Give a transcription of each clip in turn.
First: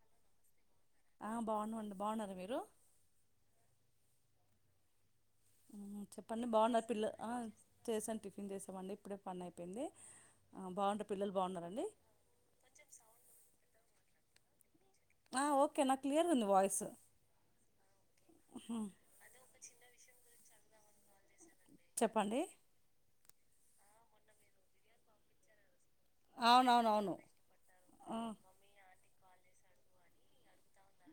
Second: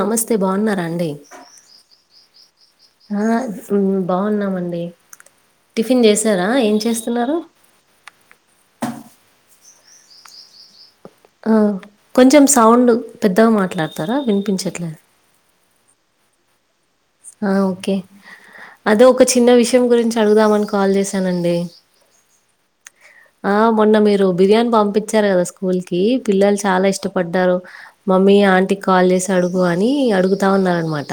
నమస్తే బావున ఆ బావున్నామండీ బావున్నారా మీరు ఆ హు బాగున్నామండి టిఫిన్ చెప్పండి చేసారా ఏం బావున్నారు పిల్ల చేస్తున్నారు చేసాను టిఫిన్ చేసామండి ఇప్పుడే పని అయిపోయింది పిల్లలు ఆ బాగున్నారండి కొంచెం సౌండ్ పెద్దగా మాట్లాడతారా వినిపించట్లేదు ఆ ఓకే నా క్లియర్ ఉంది వయిస్ ఆ ఓకే అదో ఒక చిన్న విషయం గురించి అడుగుదామని కాల్ చేశానండి చెప్పండి ఆ మొన్న మీరు బిర్యానీ పంపించారు కదా స్కూల్ కి కి పిల్లలు చాల అవునవునవును ఇష్టపడ్డారు ఆ మమ్మీ ఆంటీ కాల్ చేస అడుగు అని అడుగుతా ఉన్న అనమాట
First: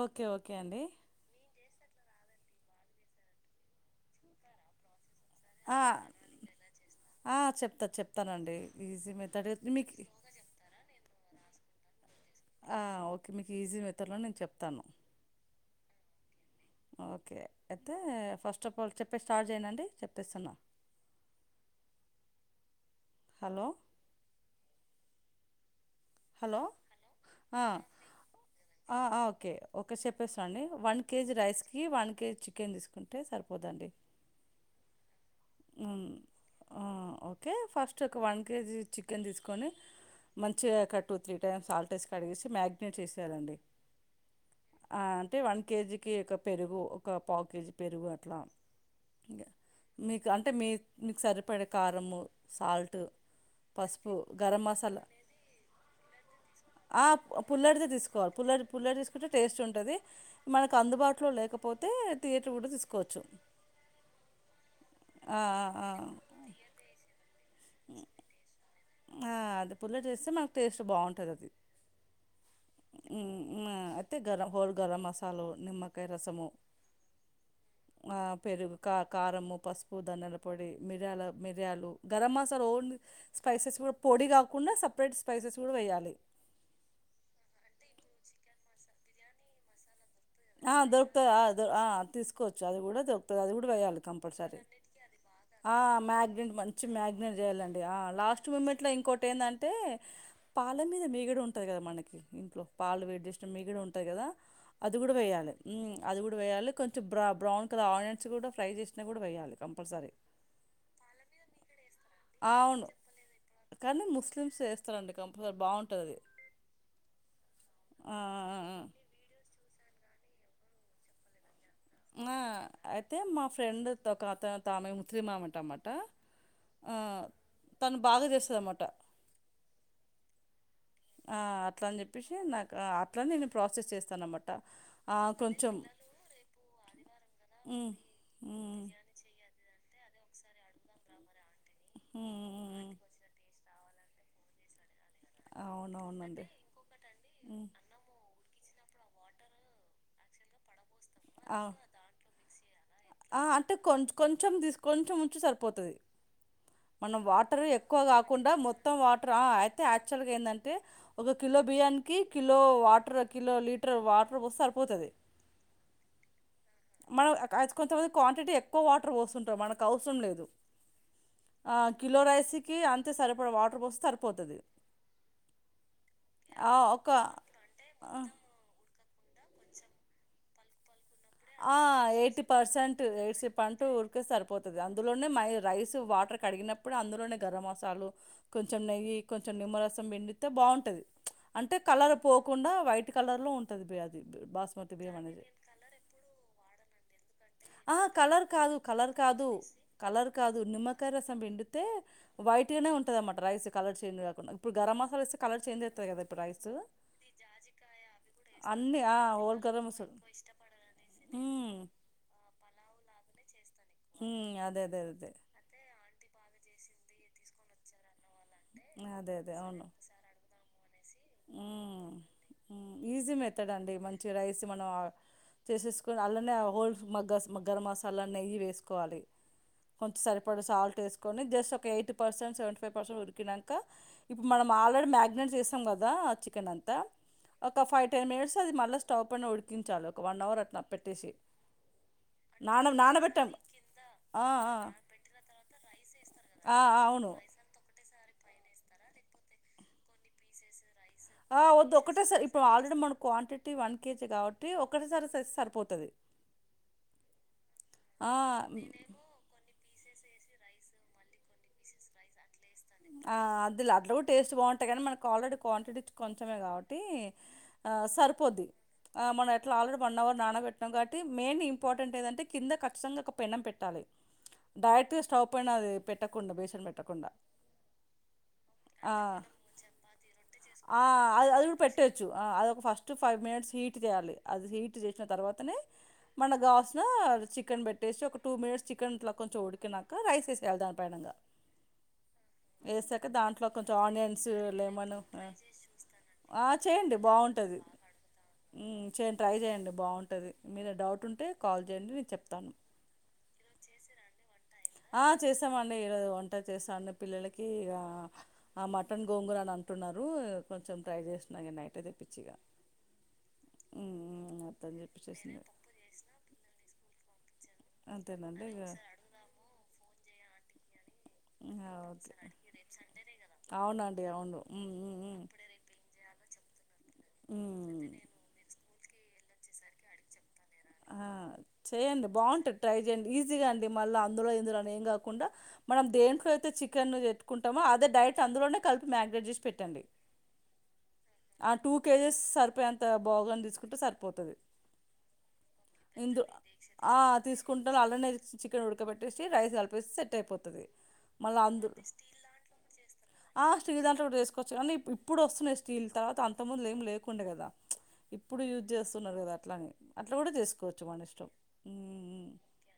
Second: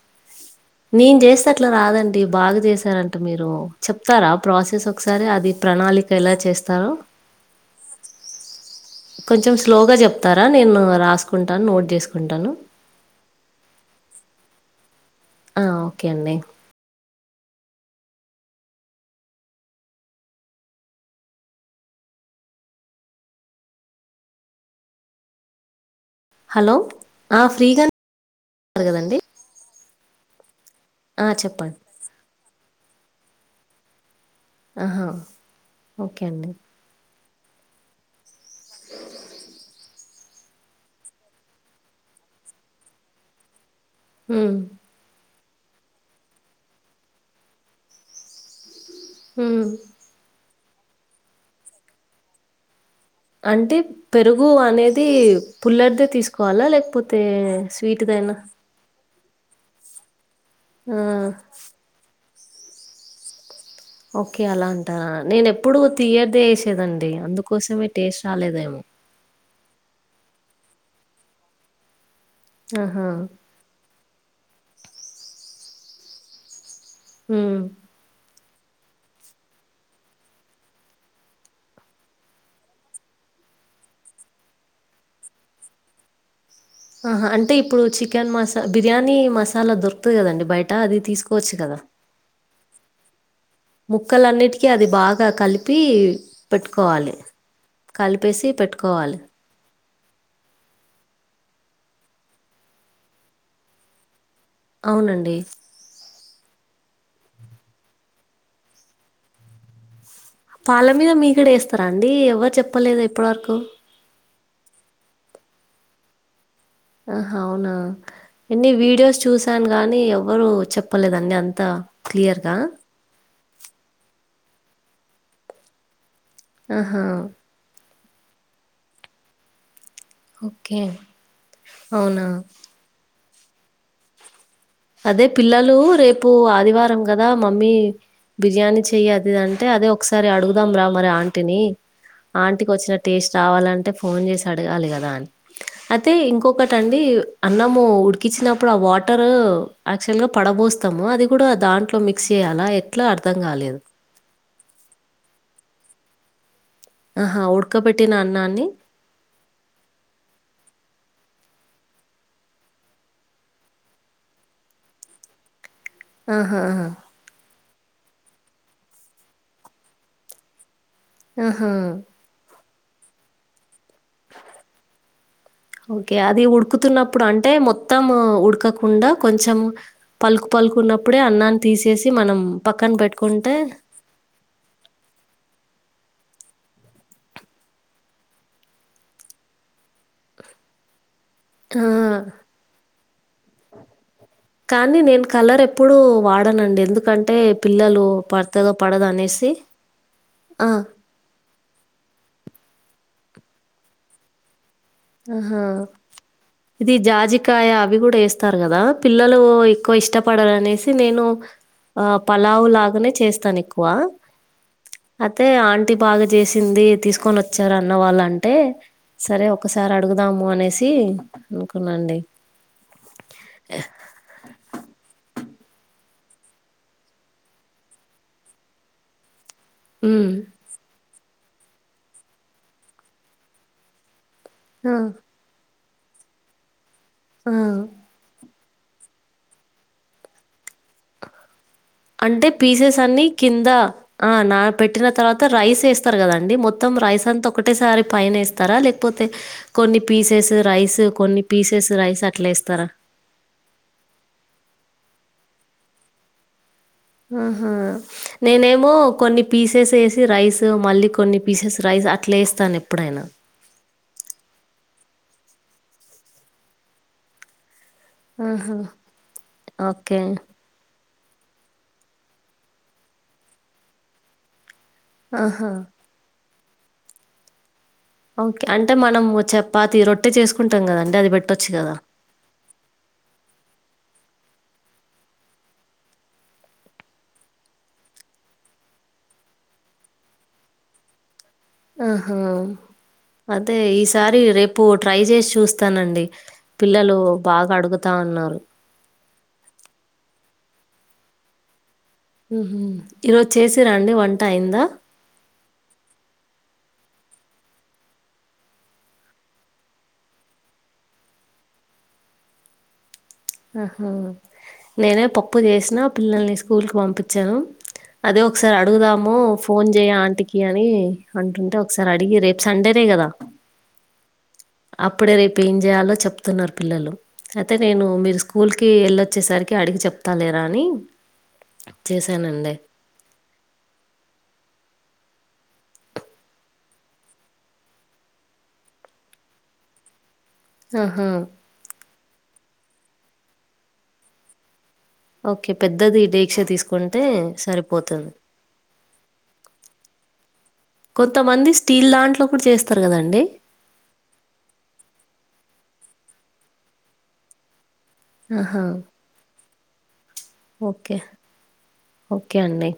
ఒకే ఒకే అండి అట్లా రాదండి బాగా చేసారంట మీరు చెప్తారా ప్రాసెస్ ఒకసారి అది ఆ ప్రణాళి ఆ చెప్తాను చెప్తానండి ఈజీ కొంచెం మెథడ్ మీకు స్లోగా చెప్తారా నేను రాసుకుంటాను నోట్ చెస్ ఆ ఒకే మీకు ఈజీ మెథడ్ లోనే నేను చెప్తాను ఆ ఓకే అండి ఓకే అయితే ఫస్ట్ ఆఫ్ ఆల్ చెప్పే స్టార్ట్ చేయంనంటే చెప్పేస్తున్నా. [inaudible] హలో హలో ఆ ఉన్నారు ఆ కదండి ఓకే ఓకే చెప్పేస్తాన్న అండి వన్ ఆ కేజీ చెప్పండి రైస్కి వన్ కేజీ చికెన్ తీసుకుంటే సరిపోతాది. ఆహా ఓకే అండి ఆ! ఓకే ఫస్ట్ ఒక వన్ కేజీ చికెన్ తీసుకొని మంచి కడుగు టూ త్రీ టైమ్స్ సల్ట్ వేసి కడిగేసి మ్యాగిననేట్ చేసేయాలండి. ఉ ఆ! అంటే వన్ కేజీకి ఒక పెరుగు ఒక పావు కేజీ పెరుగు అట్లా ఇంగ హ మీకు అంటే మీ మీకు సరిపడే కారము సాల్ట్ అంటే పెరుగు అనేది పుల్లరటిదే తీసుకోవాలా లేకపోతే స్వీట్దైనా పుల్ల పుల్లటిది తీసుకున్న కుంటే టేస్ట్ ఉంటుంది మనకు ఆ అందుబాటులో లేకపోతే తియ్యటిది కూడా తీసుకోవచ్చు. ఓకే అలా అంటరా ఆ, నేను ఎప్పుడు ఆ, ఆ. తీయటిదే వేసేదండి అందుకోసమే టేస్ట్ రాలేదేమో. ఆ అది పుల్లటిది వేస్తే మనకు టేస్ట్ బాగుంటుంది అది. ఆహా న్ అయితే హోల్ గర గరం మసాలా నిమ్మకాయ రసము ఉ ఆ, పెరుగు కా కారము పసుపు ధన్యాల పొడి మిరియాల మిరియాలు గరం మసాలా ఓన్లీ స్పైసెస్ కూడా పొడి కాకుండా సపరేట్ స్పైసెస్ కూడా వేయాలి. ఆహా అంటే ఇప్పుడు చికెన్ మసా బిర్యానీ మసాలా దొరకు తుది కదండి బయట అది తీసుకోవచ్చు కదా చది దూరుకు వేయాలి కంపల్సరి ముక్కలన్నిటికీ అది బాగా ఆ కలిపి మ్యాగ్నెట్ మంచి పెట్టుకోవాలి మాగ్నెట్ చేయాలండి లాస్ట్ కలిపేసి మూమెంట్ లో పెట్టుకోవాలి ఇంకోటి ఎందంటే పాల మీద మేగడ ఉంటది కదా మనకి ఇంట్లో పాలు వేడి చేసిన జస్ట్ మేగడ ఉంటది కదా. అదిగ కూడా అవునండి వెయ్యాాలి ఉమ్ అది కూడా వేయాలి కొంచెం బ్ర బ్రౌన్ కలర్ ఆనియన్స్ కూడా ఫ్రై చేసినా కూడా వేయాలి కంపల్సరీ. పాల మీద మీకడ వేస్తారా అండి ఎవ్వరు అవును చెప్పలేదే ఎప్పటి వరకు. కానీ ముస్లిమ్స్ చేస్తారండి బాగుంటది ఆహ అవునా ఆ ఆ ఎన్ని ఆ వీడియోస్ చూసాను కానీ ఎవ్వరు చెప్పలేదండి అంతా ఆ క్లియర్ అయితే మా ఫ్రెండ్ త అత తామె ముతిలిమామంట అన్నమాట ఆ, ఆహా తను బాగా చేస్తదన్నమాట ఓకే ఆ అట్లా అని అవునా చెప్పేసి నాకు అ అట్లా నేను ప్రాసెస్ చేస్తాను అనమాట. అదే పిల్లలు రేపు ఆదివారం కదా మమ్మీ ఉమ్ బిర్యానీ ఉమ్ చచేయ్ అది ఇది అంటే అదే ఒక్ ఒకసారి అడుగుదాం రా మరి ఆంటిని ఆంటికి వచ్చిన ఉమ్ టేస్ట్ రావాలన్ అంటే ఫోన్ చేసి అడగాలి కదా అ అయితే అవునవునండి ఇంకొకటి అండి ఉమ్ అన్నము ఉడికించిన ఇప్పుడు ఆ వాటర్ యాక్చువల్ గా పడబోస్ తాము అది కూడా ఆ దాంట్లో మిక్స్ చేయ్యాలా ఎట్లా అర్థం కాలేదు. కోచం తీసుకుని కోచం ఉంచి సరిపోతది మన మనం ఆహా వాటర్ ఎక్కువ ఉడకబెట్టిన కాకుండా అన్నాన్ని మొత్తం వాట్ ట్ర అయితే యాక్చువల్ గా ఏందంటే ఒక కిలో బియ్యానికి కిలో వాటర్ కిలో లీటర్ వా వాటర్ పోస్తే సరిపోతాది ఆహా ఆహా మనం కొంతమంది క్వాంటిటీ ఎక్కువ వాటర్ పోస్తుంటం మనకు అవసరం లేదు ఆ ఆహా కిలో రైస్కి అంతే సరిపడ వాటర్ పోస్తే సరిపోతుంది ఓకే అది ఆ, ఒక ఉడుకుతున్నప్పుడు అంటే మొత్తం ఉడకక కుండా కొంచెం పలుకు పలుకున్న ఆ ఎయిటీ పర్సెంట్ ఎయి పెట్టుకుంటే పట్ ఊరికే సరిపోతుది అందులోనే రైస్ వాటర్ కడిగినప్పుడు అందులోనే గరం మసాలు కొంచెం నెయ్యి కొంచెం నిమ్మరసం పిండితే బాగుంటుంది అంటే ఆ! కలర్ పోకుండా వైట్ కలర్ లో ఉంటది వ్యాధి కానీ నేను కలర్ ఎప్పుడుూ వాడనండి ఎందుకంటే పిల్ల ఆహా కలర్ కాదు కలర్ కాదు కలర్ కాదు ఆ! నిమ్మకాయ రసం పిండితే వైట్గానే ఉంటు దమాట రైస్ కలర్ చేంజ్ కాకుండా ఇప్పుడు గరం మసాలా వేస్తే కలర్ ఆహా చేంజ్ అవుతది కదా ఇప్పుడు రైస్ ఇది జాజికాయ అవి కూడా వేస్తారు కదా అన్ని ఆ పిల్లలు హోల్గరం ఎక్కువ మసులు ఇష్టపడాలనేసి నేను ఉమ్ ఆ ప అ లావులగానే చేస్తాను ఎక్కువ ఉమ్ అదే అదే అదే ఐతే ఆంటీ బాగా చేసింది తీసుకొని వచ్చారు అన్న వాళ్ళ అంటే అదే సరే అదే ఓ అవును ఒకసారి అడుగుదాము అనేసి అనుకున్న మ్మ్ అండి ఈజీ మెతడ్ అండి మంచి రైస్ మనం చేసేసుకొని అల్లనే హోల్ మగ్గ గరం మసాలాన్నెయ్యేసుకోవాలి కొంచెం ఉమ్ సరిపడ సాల్ట్ వేసుకొని జస్ట్ ఒక eight percent seventy five percent ఉడికినంక ఇప్పుడు మనం ఆ ఆల్రెడీ మ్యాగినేట్ చేసాం కదా చికెన్ అంతా ఆ ఒక ఫైవ్ టెన్ మినట్స్ అది మళ్ళీ స్టవ్ పైన ఉడికించాలి వన్ అవర్ అట్ల పెట్టేసి అంటే నాన పీసెస్ అన్ని నానబెట్టాం కింద ఆ నా పెట్టిన తర్వాత రైస్ వేస్తారు కదాండి ఆ ఆ మొత్తం రైస్ అవును అంతా ఒకటేసారి పైన ఏస్తారా లేకపోతే కొన్ని పీసెస్ రైస్ కొన్ని ఆ పీసెస్ వద్దు రైస్ ఒకటేసారి అట్లా ఇప్పుడు వేస్తారా ఆల్రెడీ మన క్వాంటిటీ వన్ కేజీ కాబట్టి ఒకటేసారే సేస్తరు పొ తది ఆహా నేనేమో కొన్ని పీస్ పేసి రైస్ మళ్ళీ కొన్ని పీసెస్ రైస్ అట్ల వేస్త నేను ఆ అద్దుల అట్ల కూడా టేస్ట్ బాగుంటాయి కానీ మనకు ఆల్రెడీ క్వాంటిటీ కొంచమే కాబట్టి సరిపోద్ది ఆహా మనం ఎట్ల ఆల్రెడీ వన్ అవర్ ఓకే నానబెట్టినం కాబట్టి తే మెయిన్ ఇంపార్టెంట్ ఏంటంటే కింద ఖచ్చితంగా ఒక పెనం పెట్టాలి డైరెక్ట్గా స్టవ్ పైన అది పెట్టకుండా బేషన్ పెట్టకుండా ఓకే. అంటే మనము చపాతీ, రొట్టె చేసుకుంటాం ఆ గదండీ! అది అదఅది పెట్టొచ్చు కూడా గదా! పెట్టచ్చు ఆ అదొక first two five minutes heat చేయాలి అది హీట్ చేసిన తర్వాతనే మనకా గాస్ చికెన్ పెట్టేసి ఒక టూ మినిట్స్ చికెన్ ఇట్ల కొంచెం ఉడికినంక రైస్ వేసేయాలి దానిపైనంగా హ హ వేసాక దాంట్లో అదే కొంచెం ఈసారి ఆనియన్స్ రేపు లెమన్ ట్రై చేసి చూస్తానండి ఆ చేయండి పిల్లలు బాగా బాగుంటది అడుగుతాన్నారు చేయండి ట్రై చేయండి బాగుంటది మీద డౌట్ ఉంటే కాల్ చేయండి నేను చెప్తాను ఉహు ఈరోజు చేసిర్రాండి వంట అయిందా ఆ చేశామండి ఈరోజు వంట చేసాను పిల్లలకి ఆ మటన్ గోంగూర అని అంటున్నారు కొంచెం ట్రై చేసిన నైట్ అయితే పిచ్చిగా ఆహా అట్లని చెప్పి నేనే పప్పు చేసింది చేసినా పిల్లల్ని స్కూల్కి పంపించాను అదే అంతేనండి ఒకసారి ఇగ అడుగుదాము ఫోన్ చేయ్ ఆంటికి అని అంటుంటే ఆ ఒకసారి ఓకే అడిగి రేపు సండేనే కదా అవునండి అవును ఉమ్ ఉమ్ అప్పుడే ఉమ్ రేపు ఏం చేయాలో చెప్తున్నారు పిల్లలు అయితే నేను ఉమ్ మీరు స్కూల్ ల్ కి ఎల్ళొచ్చేసరికి అడిగి చెప్తా లే ఆ చేయండి బాగుంటది ట్రై చేయండి ఈజీగా అండి మళ్ళీ అందులో ఇందులోని ఏం కాక్ కుండా మనం దేంట్లో అయితే చికెన్ ఎత్తుకుంటామో అదే డైరక్ట్ అందులోనే కలిపి మ్యాగినేట్ చేసి పెట్టండి ఆహా! ఆ టూ కేజెస్ సరిపోయేంత బొగాని తీసుకుంటే సరిపోతది ఓకే. పెద్దది ఇందు డేక్ష ఆ తీసుకుంటే తీసుకుంటా అల్లనే సరిపోతది. చికెన్ ఉడకబెట్టేసి రైస్ కలిపి సెట్ అయిపోతది మళ్ళా కొంతమంది అందు స్టీల్ దాంట్లో కూడా చేస్తారు కదండీ! ఆ స్టీల్ దాంట్లో కూడా చేసుకోవచ్చు కాని ఇప్పుడు వస్తున్నాయి స్టీల్ తర్వాత అంతముందు ఏం లేకుండే కదా ఇప్పుడు ఆహా! యూజ్ చేస్తున్నారు కదా అట్లనే అట్ల కూడా చేసుకోవచ్చు ఓకే. మన ఇష్టం ఊ ఓకే అండి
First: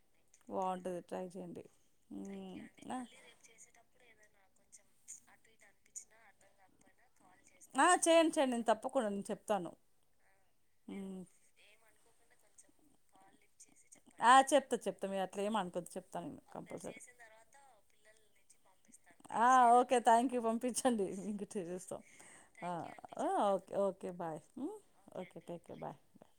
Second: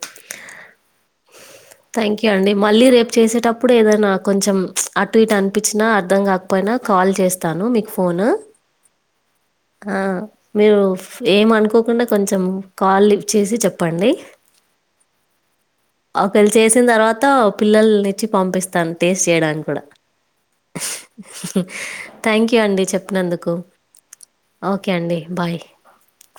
చేయండి థ్యాంక్ యూ ఉమ్ అండి మళ్ళీ ఆ రేపు చేసేటప్పుడు ఏదైనా కొంచెం అటు ఇటు అనిపించినా అర్థం కాకపోయినా కాల్ చేస్ తను మీకు ఆ ఫోన్ చేయండి చేయండి నేను తప్పకుండా నేను చెప్తాను ఆ మీరు ఫ్ ఏం అనుకోకుండా కొంచెం కాల్ లిఫ్ట్ చేసి చెప్ ఆ చెప్తా చెప్తా మీరు అట్ల ఏమనుకోవద్దు చెప్తాను నేను కంపల్సరీ చి పంపిస్ తను టేస్ట్ ఆ చేయడానికి కూడా ఓకే చేయడానికి. థ్యాంక్ యూ పంపించండి ఇంక చేస్తాం థ్యాంక్ యూ అండి చెప్పినందుకు okay bye okay take care bye bye